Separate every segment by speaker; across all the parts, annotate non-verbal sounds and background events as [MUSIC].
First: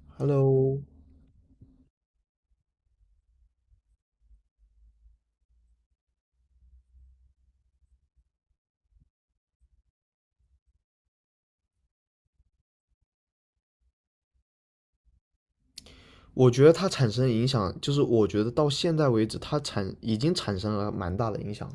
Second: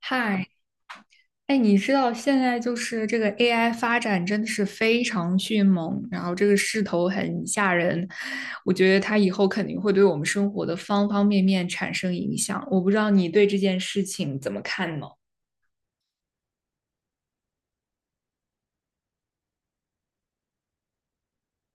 Speaker 1: 嗨，
Speaker 2: Hello，
Speaker 1: 哎，你知道现在就是这个 AI 发展真的是非常迅猛，然后这个势头很吓人，我觉得它以后肯定会对我们生活的方方面面产生影响。我不知道你对这件事情怎么看呢？
Speaker 2: 我觉得它产生影响，就是我觉得到现在为止，它已经产生了蛮大的影响了。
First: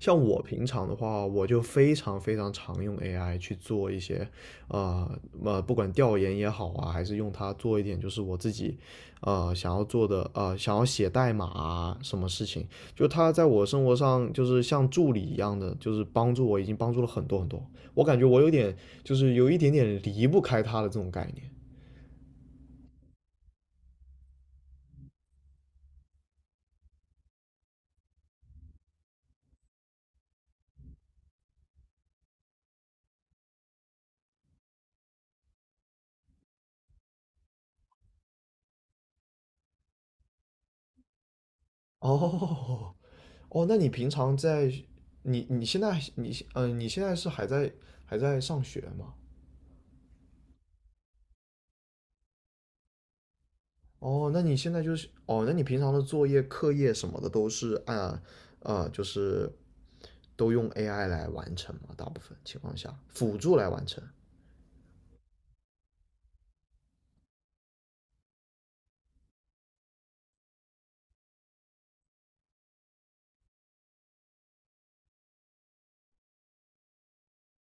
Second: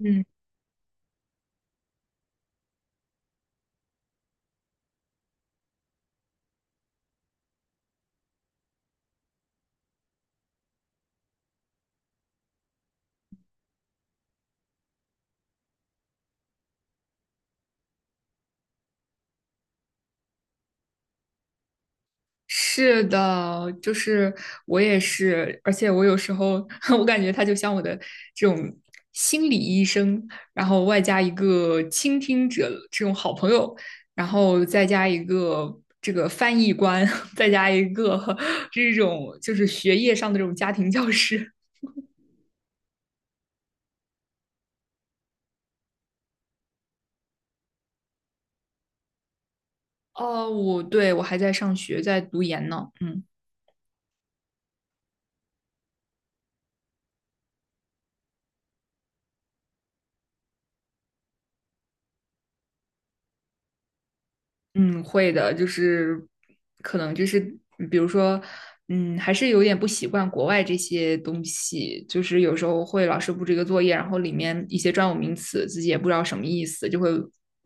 Speaker 2: 像我平常的话，我就非常非常常用 AI 去做一些，呃不管调研也好啊，还是用它做一点就是我自己，想要做的，想要写代码啊，什么事情，就它在我生活上就是像助理一样的，就是帮助我，已经帮助了很多很多。我感觉我有点就是有一点点离不开它的这种概念。
Speaker 1: 是的，就是我也是，而且我有时候 [LAUGHS] 我感觉他就像我的这种心理医生，然后外加一个倾听者这种好朋友，然后再加一个这个翻译官，[LAUGHS] 再加一个这种就是学业上的这种家庭教师。
Speaker 2: 哦，哦，那你平常在你你现在你嗯、呃、你现在是还在上学吗？
Speaker 1: 哦，我，对，我还在上学，在读研呢，嗯。
Speaker 2: 哦，那你现在就是哦，那你平常的作业、课业什么的都是按呃就是都用 AI 来完成吗？大部分情况下辅助来完成。
Speaker 1: 嗯，会的，就是可能就是比如说，嗯，还是有点不习惯国外这些东西，就是有时候会老师布置一个作业，然后里面一些专有名词自己也不知道什么意思，就会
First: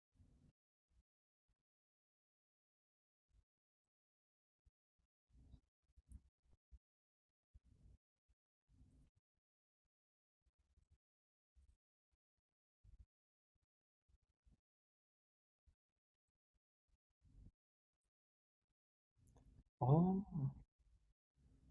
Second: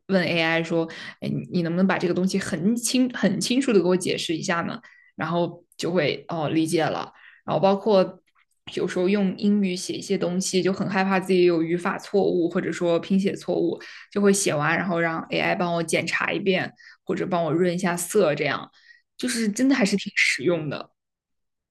Speaker 1: 问 AI 说，哎，你能不能把这个东西很清很清楚的给我解释一下呢？然后就会哦理解了，然后包括。有时候用英语写一些东西，就很害怕自己有语法错误或者说拼写错误，就会写完，然后让 AI 帮我检查一遍，或者帮我润一下色，这样就是真的还是挺
Speaker 2: 哦。
Speaker 1: 实用的。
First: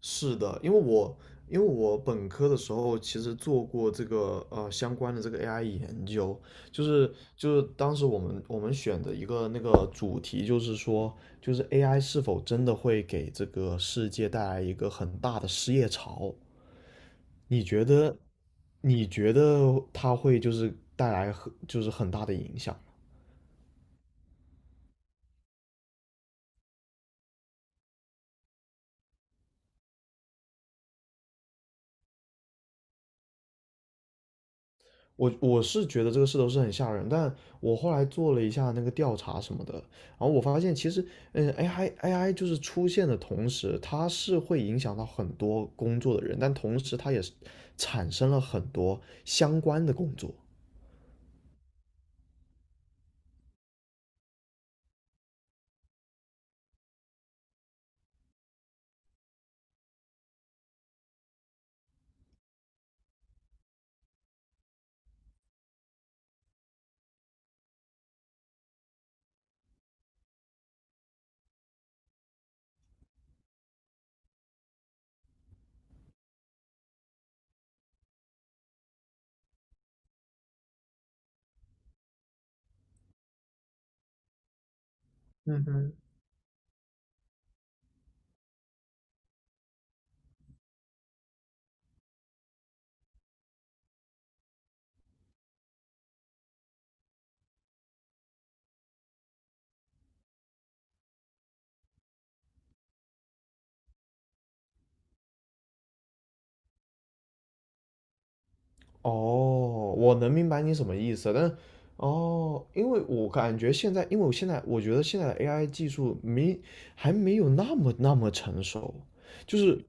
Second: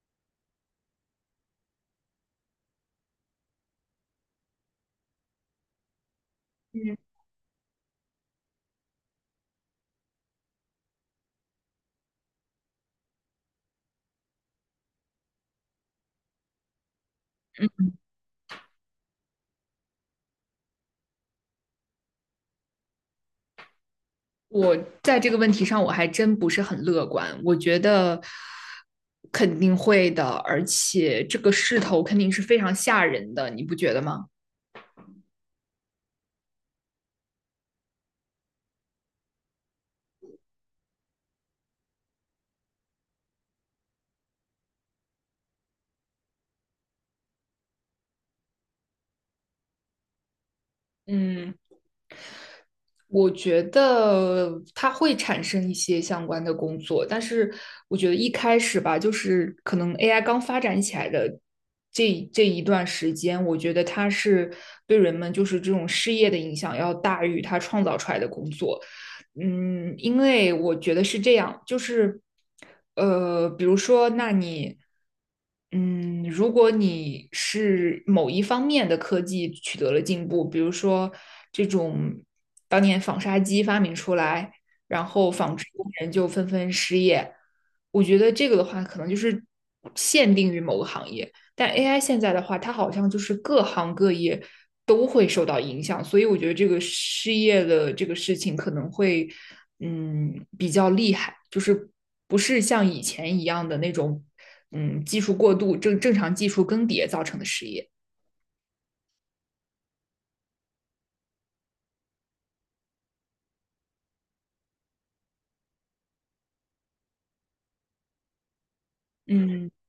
Speaker 2: 是的，因为我本科的时候其实做过这个相关的这个 AI 研究，就
Speaker 1: 嗯，
Speaker 2: 是就是当时我们选的一个那个主题就是说，就是 AI 是否真的会给这个世界带来一个很大的失业潮？你觉得你觉得它会就是带来很就是很大的影响？
Speaker 1: 我在这个问题上我还真不是很乐观，我觉得肯定会的，而且这个势头肯定是非常吓人的，你不觉得吗？
Speaker 2: 我是觉得这个势头是很吓人，但我后来做了一下那个调查什么的，然后我发现其实，嗯，AI 就是出现的同时，它是会影响到很多工作的人，但同时它也是产生了很多相关的工作。
Speaker 1: 嗯，我觉得它会产生一些相关的工作，但是我觉得一开始吧，就是可能 AI 刚发展起来的这一段时间，我觉得它是对人们就是这种失业的影响要大于它创造出来的工作。嗯，因为我觉得是这样，就是，比如说，那你，如果你是某一方面的科技取得了进步，比如说这种当年纺纱机发明出来，然后纺
Speaker 2: 嗯
Speaker 1: 织工
Speaker 2: 哼，
Speaker 1: 人就纷纷失业，我觉得这个的话，可能就是限定于某个行业。但 AI 现在的话，它好像就是各行各业都会受到影响，所以我觉得这个失业的这个事情可能会，比较厉害，就是不是像以前一样的那种，技术过度常技术更迭造成的失业。
Speaker 2: 哦，我能明白你什么意思，因为我感觉现在，我觉得现在的 AI 技术没还没有那么那么成熟，就
Speaker 1: 嗯
Speaker 2: 是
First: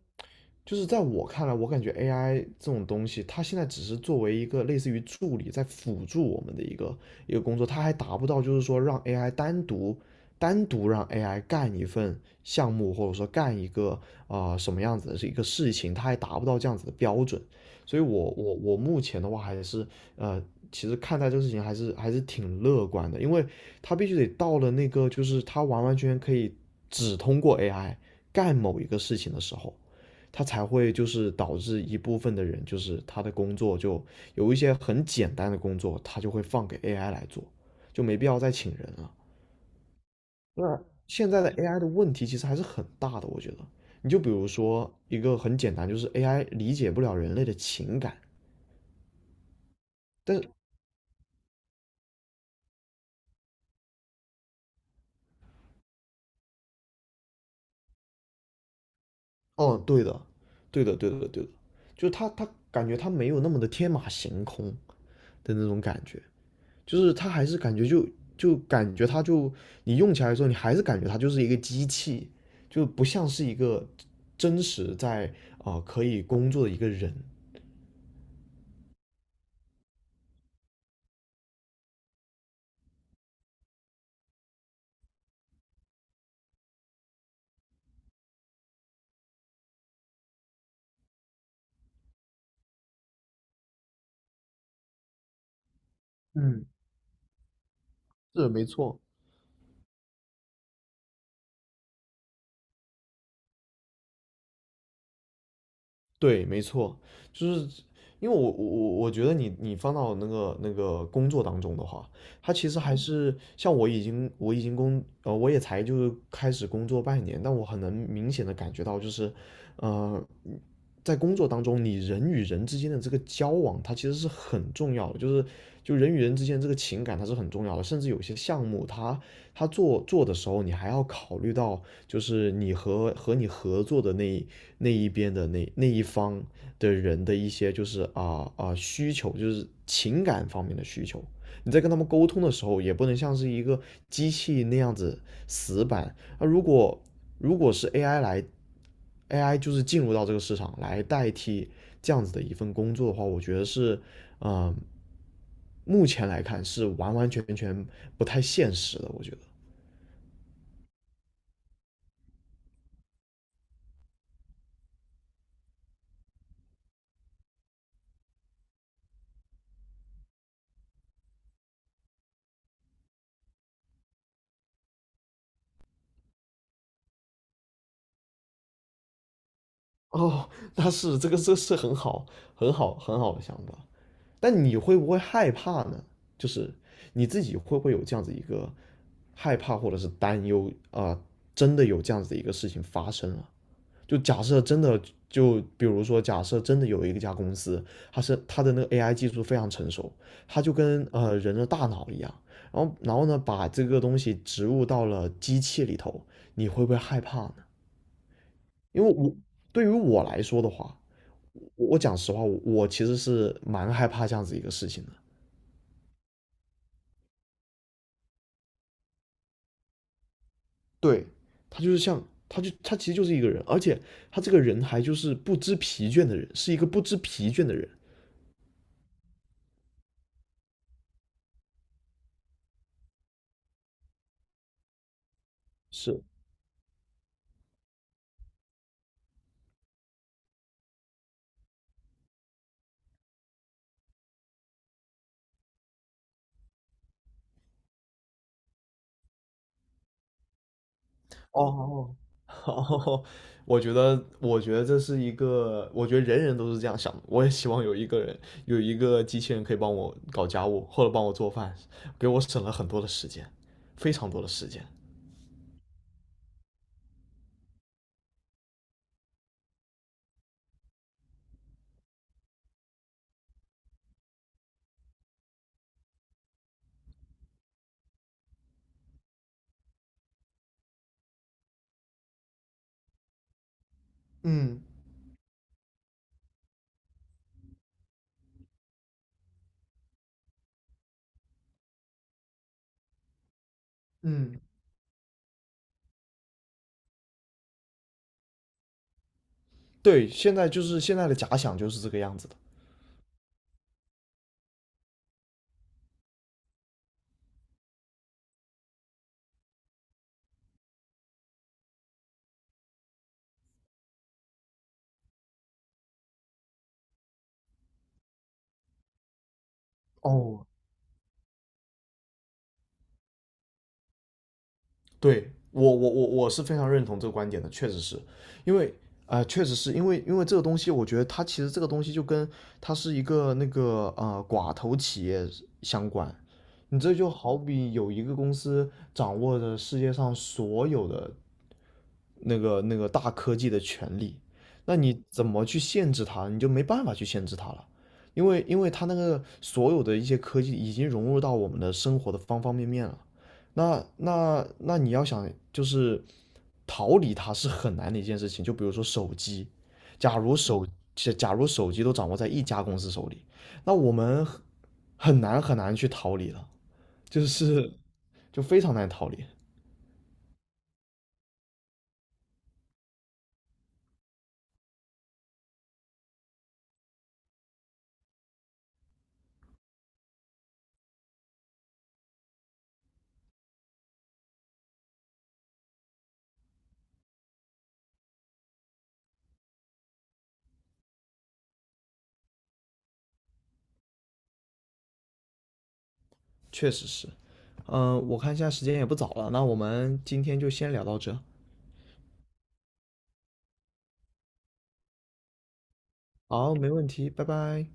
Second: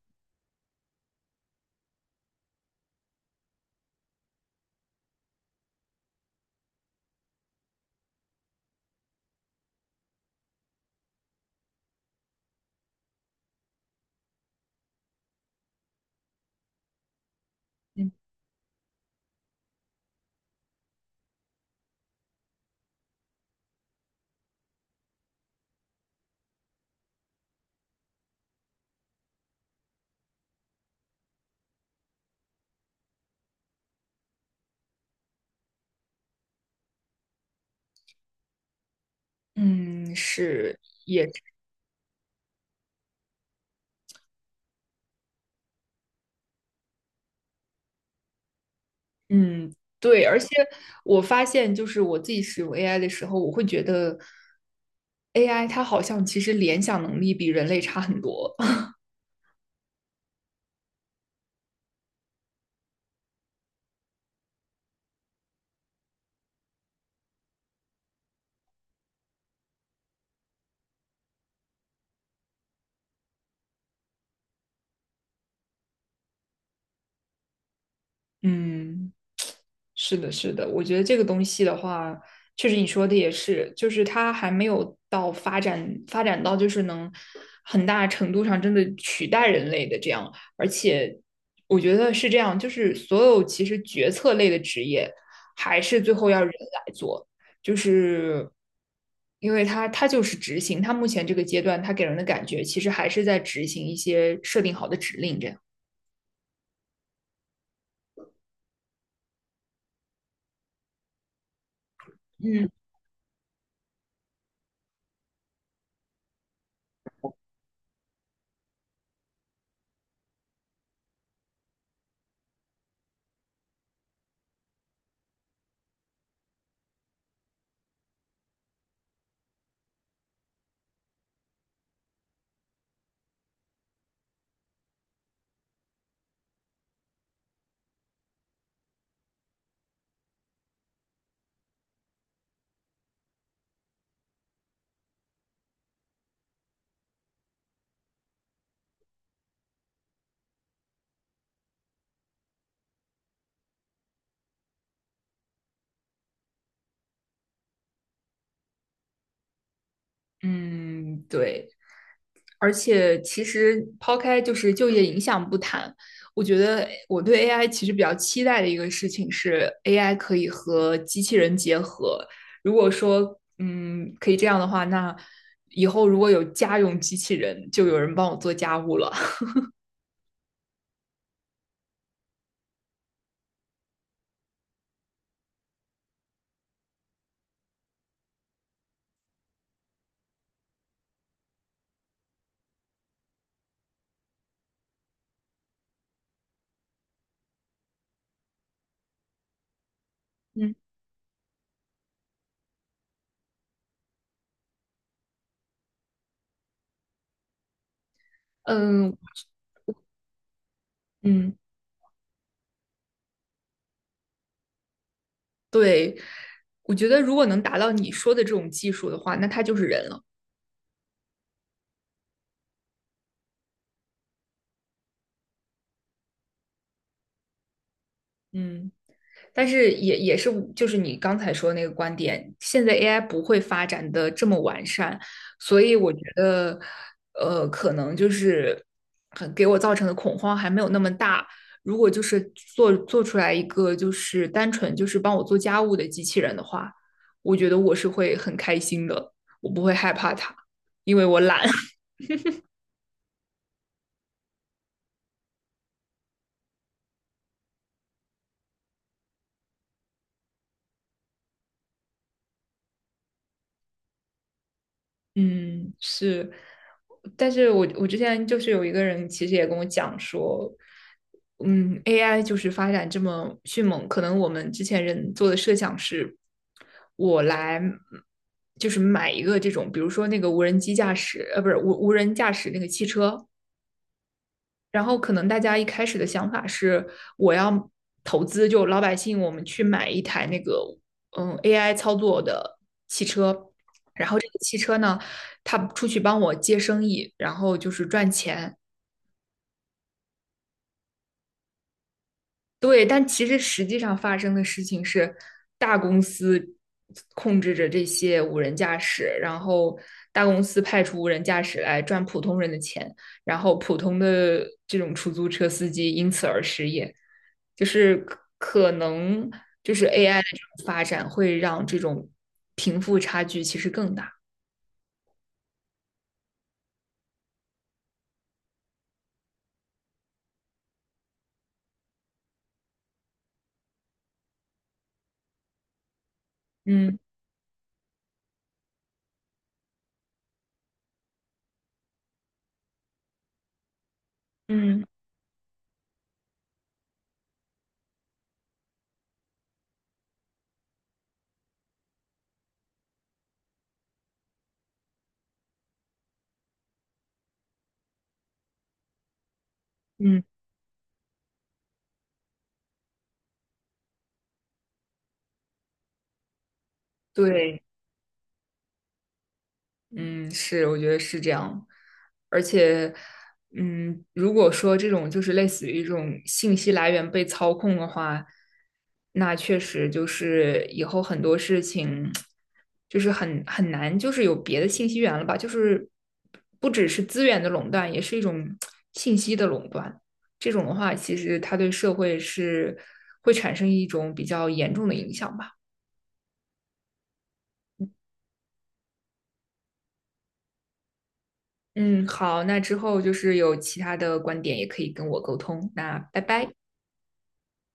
Speaker 2: 就是在我看来，我感觉 AI 这种东西，它现在只是作为一个类似于助理，在辅助我们的一个一个工作，它还达不到就是说让 AI 单独 干一份项目，或者说干一个什么样子的一个事情，它还达不到这样子的标准。所以
Speaker 1: 嗯
Speaker 2: 我目前的话还是呃，其实看待这个事情还是挺乐观的，因为它必须得到了那个就是它完完全全可以只通过 AI 干某一个事情的时候。它才会就是导致一部分的人，就是他的工作就有一些很简单的工作，他就会放给 AI 来做，就没必要再请人了。
Speaker 1: 嗯，是，
Speaker 2: 那现在的 AI 的问题其实还是很大的，我觉得。你就比如说一个很简单，就是 AI 理解不了人类的情感，
Speaker 1: 嗯，对，
Speaker 2: 但
Speaker 1: 而
Speaker 2: 是，
Speaker 1: 且我发现，就是我自己使用 AI 的时候，我会觉得 AI 它好像其实联想能力比人类差很多。[LAUGHS]
Speaker 2: 哦，对的，对的，对的，对的，就他感觉他没有那么的天马行空的那种感觉。就是它还是感觉就感觉你用起来的时候，你还是感觉它就是一个机器，就不像是一个真实在可以工作的一个人。
Speaker 1: 嗯。是的，是的，我觉得这个东西的话，确实你说的也是，就是它还没有到发展到就是能很大程度上真的取代人类的这样，而且我觉得是这样，就是所有其实决策类的职业还是最后要人
Speaker 2: 嗯，
Speaker 1: 来做，就
Speaker 2: 是
Speaker 1: 是
Speaker 2: 没错。
Speaker 1: 因为它就是执行，它目前这个阶段它给人的感觉其实还是在执行一些设定好的指令这样。
Speaker 2: 对，没错，就是因为我觉得你放到那个工作当中的话，它
Speaker 1: 嗯，
Speaker 2: 其实还是像我已经我已经工呃我也才开始工作半年，但我很能明显的感觉到就是，呃，在工作当中你人与人之间的这个交往，它其实是很重要的，就人与人之间这个情感它是很重要的，甚至有些项目他做做的时候，你还要考虑到，就是你和你合作的那一边的那一方的人的一些，就是需求，就是情感方面的需求。你在跟他们沟通的时候，也不能像是一个机器那样子死板。那如果是 AI 就是进入到这个市场来代替这样子的一份工作的话，我觉得是，嗯、呃目前来看是完完全全不太现实的，我觉得。
Speaker 1: 嗯，对。而且其实抛开就是就业影响不谈，我觉得我对 AI 其实比较期待的一个事情是 AI 可以和机器人结合。如果说可以这样的话，那以后如果有家用机器人，就有人帮我做家务了。
Speaker 2: 哦，那是这个，这是很好，很好，很好的想法。但你会不会害怕呢？就是你自己会不会有这样子一个害怕或者是担忧真的有这样子的一个事情发生了？就假设真的，就比如说，假设真的有一家公司，它的那个 AI 技术非常成熟，它就
Speaker 1: 嗯
Speaker 2: 跟人的大脑一样，然后呢，把这个东西植入到了机器里头，你会不会害怕呢？
Speaker 1: [LAUGHS]
Speaker 2: 因为
Speaker 1: 嗯
Speaker 2: 我对于我来说的话，
Speaker 1: 嗯，
Speaker 2: 我讲实话，我其实是蛮害怕这样子一个事情的。
Speaker 1: 对，我觉得如果能达到你说的这种技术的话，那它就是人了。
Speaker 2: 对，他就是像，他其实就是一个人，而且他这个人还就是不知疲倦的人，是一个不知疲倦的人。
Speaker 1: 嗯，但是也是，就是你刚才说的那个观点，现在 AI 不会发展的这么完善，所以我觉
Speaker 2: 是，
Speaker 1: 得，可能就是很给我造成的恐慌还没有那么大。如果就是做出来一个就是单纯就是帮我做家务的机器人的话，我觉得我是会很开心的，我不会害怕它，因为我懒。
Speaker 2: 哦，[LAUGHS] 哦哦，[LAUGHS] 我觉得，我觉得这是一个，我觉得人人都是这样想的。我也希望有一个机器人可以帮我搞家务，或者帮我做饭，给我省了很多的时间，非常多的时间。
Speaker 1: 嗯，是，但是我之前就是有一个人，其实也跟我讲说，嗯，AI 就是发展这么迅猛，可能我们之前人做的设想是，我来就是买一个这种，比如说那个无人机驾驶，不是无人驾驶那个汽车，
Speaker 2: 嗯
Speaker 1: 然后可能大家一开始的想法是，我要投资，就老百姓我们去买一台那个AI 操作的汽车，然后这个
Speaker 2: 嗯，
Speaker 1: 汽车呢，它出去帮我接生意，然后就是赚钱。
Speaker 2: 对，现在的假想就是这个样子的。
Speaker 1: 对，但其实实际上发生的事情是，大公司控制着这些无人驾驶，然后大公司派出无人驾驶来赚普通人的钱，然后普通的这种出租车司机因此而失业。就是能就是 AI 的这
Speaker 2: 哦，
Speaker 1: 种发展会让这种贫富差距其实更大。
Speaker 2: 对我是非常认同这个观点的，因为确实是因为这个东西，我觉得它其实这个东西就跟它是一个寡头企业相关。你这
Speaker 1: 嗯
Speaker 2: 就好比有一个公司掌握着世界上所有的那个大科技的权利，那
Speaker 1: 嗯
Speaker 2: 你怎么去限制它？你就没办法去限制它了。因为它那个所有的一些科技已经融入到我们的生活的方方面面了，那你要想，就是逃离它是很难的一件事情。就比如说手机，假
Speaker 1: 嗯，
Speaker 2: 如手假如手机都掌握在一家公司手里，那我们很难很难去逃离了，就
Speaker 1: 对。
Speaker 2: 是 [LAUGHS] 就非常难逃离，
Speaker 1: 嗯，是，我觉得是这样，而且，如果说这种就是类似于一种信息来源被操控的话，那确实就是以后很多事情就是很难，就是有别的信息源了吧，就是不只是资源的垄断，也是一种信息的垄断。这种的话，其实它对社会是会产生一种比较严重的影响吧。
Speaker 2: 确实是。嗯，我看现在时间也不早了，那我们今天就先聊到这。
Speaker 1: 嗯，好，那之后就是有其他的观点也可以跟我沟通，那拜拜。
Speaker 2: 好，没问题，拜拜。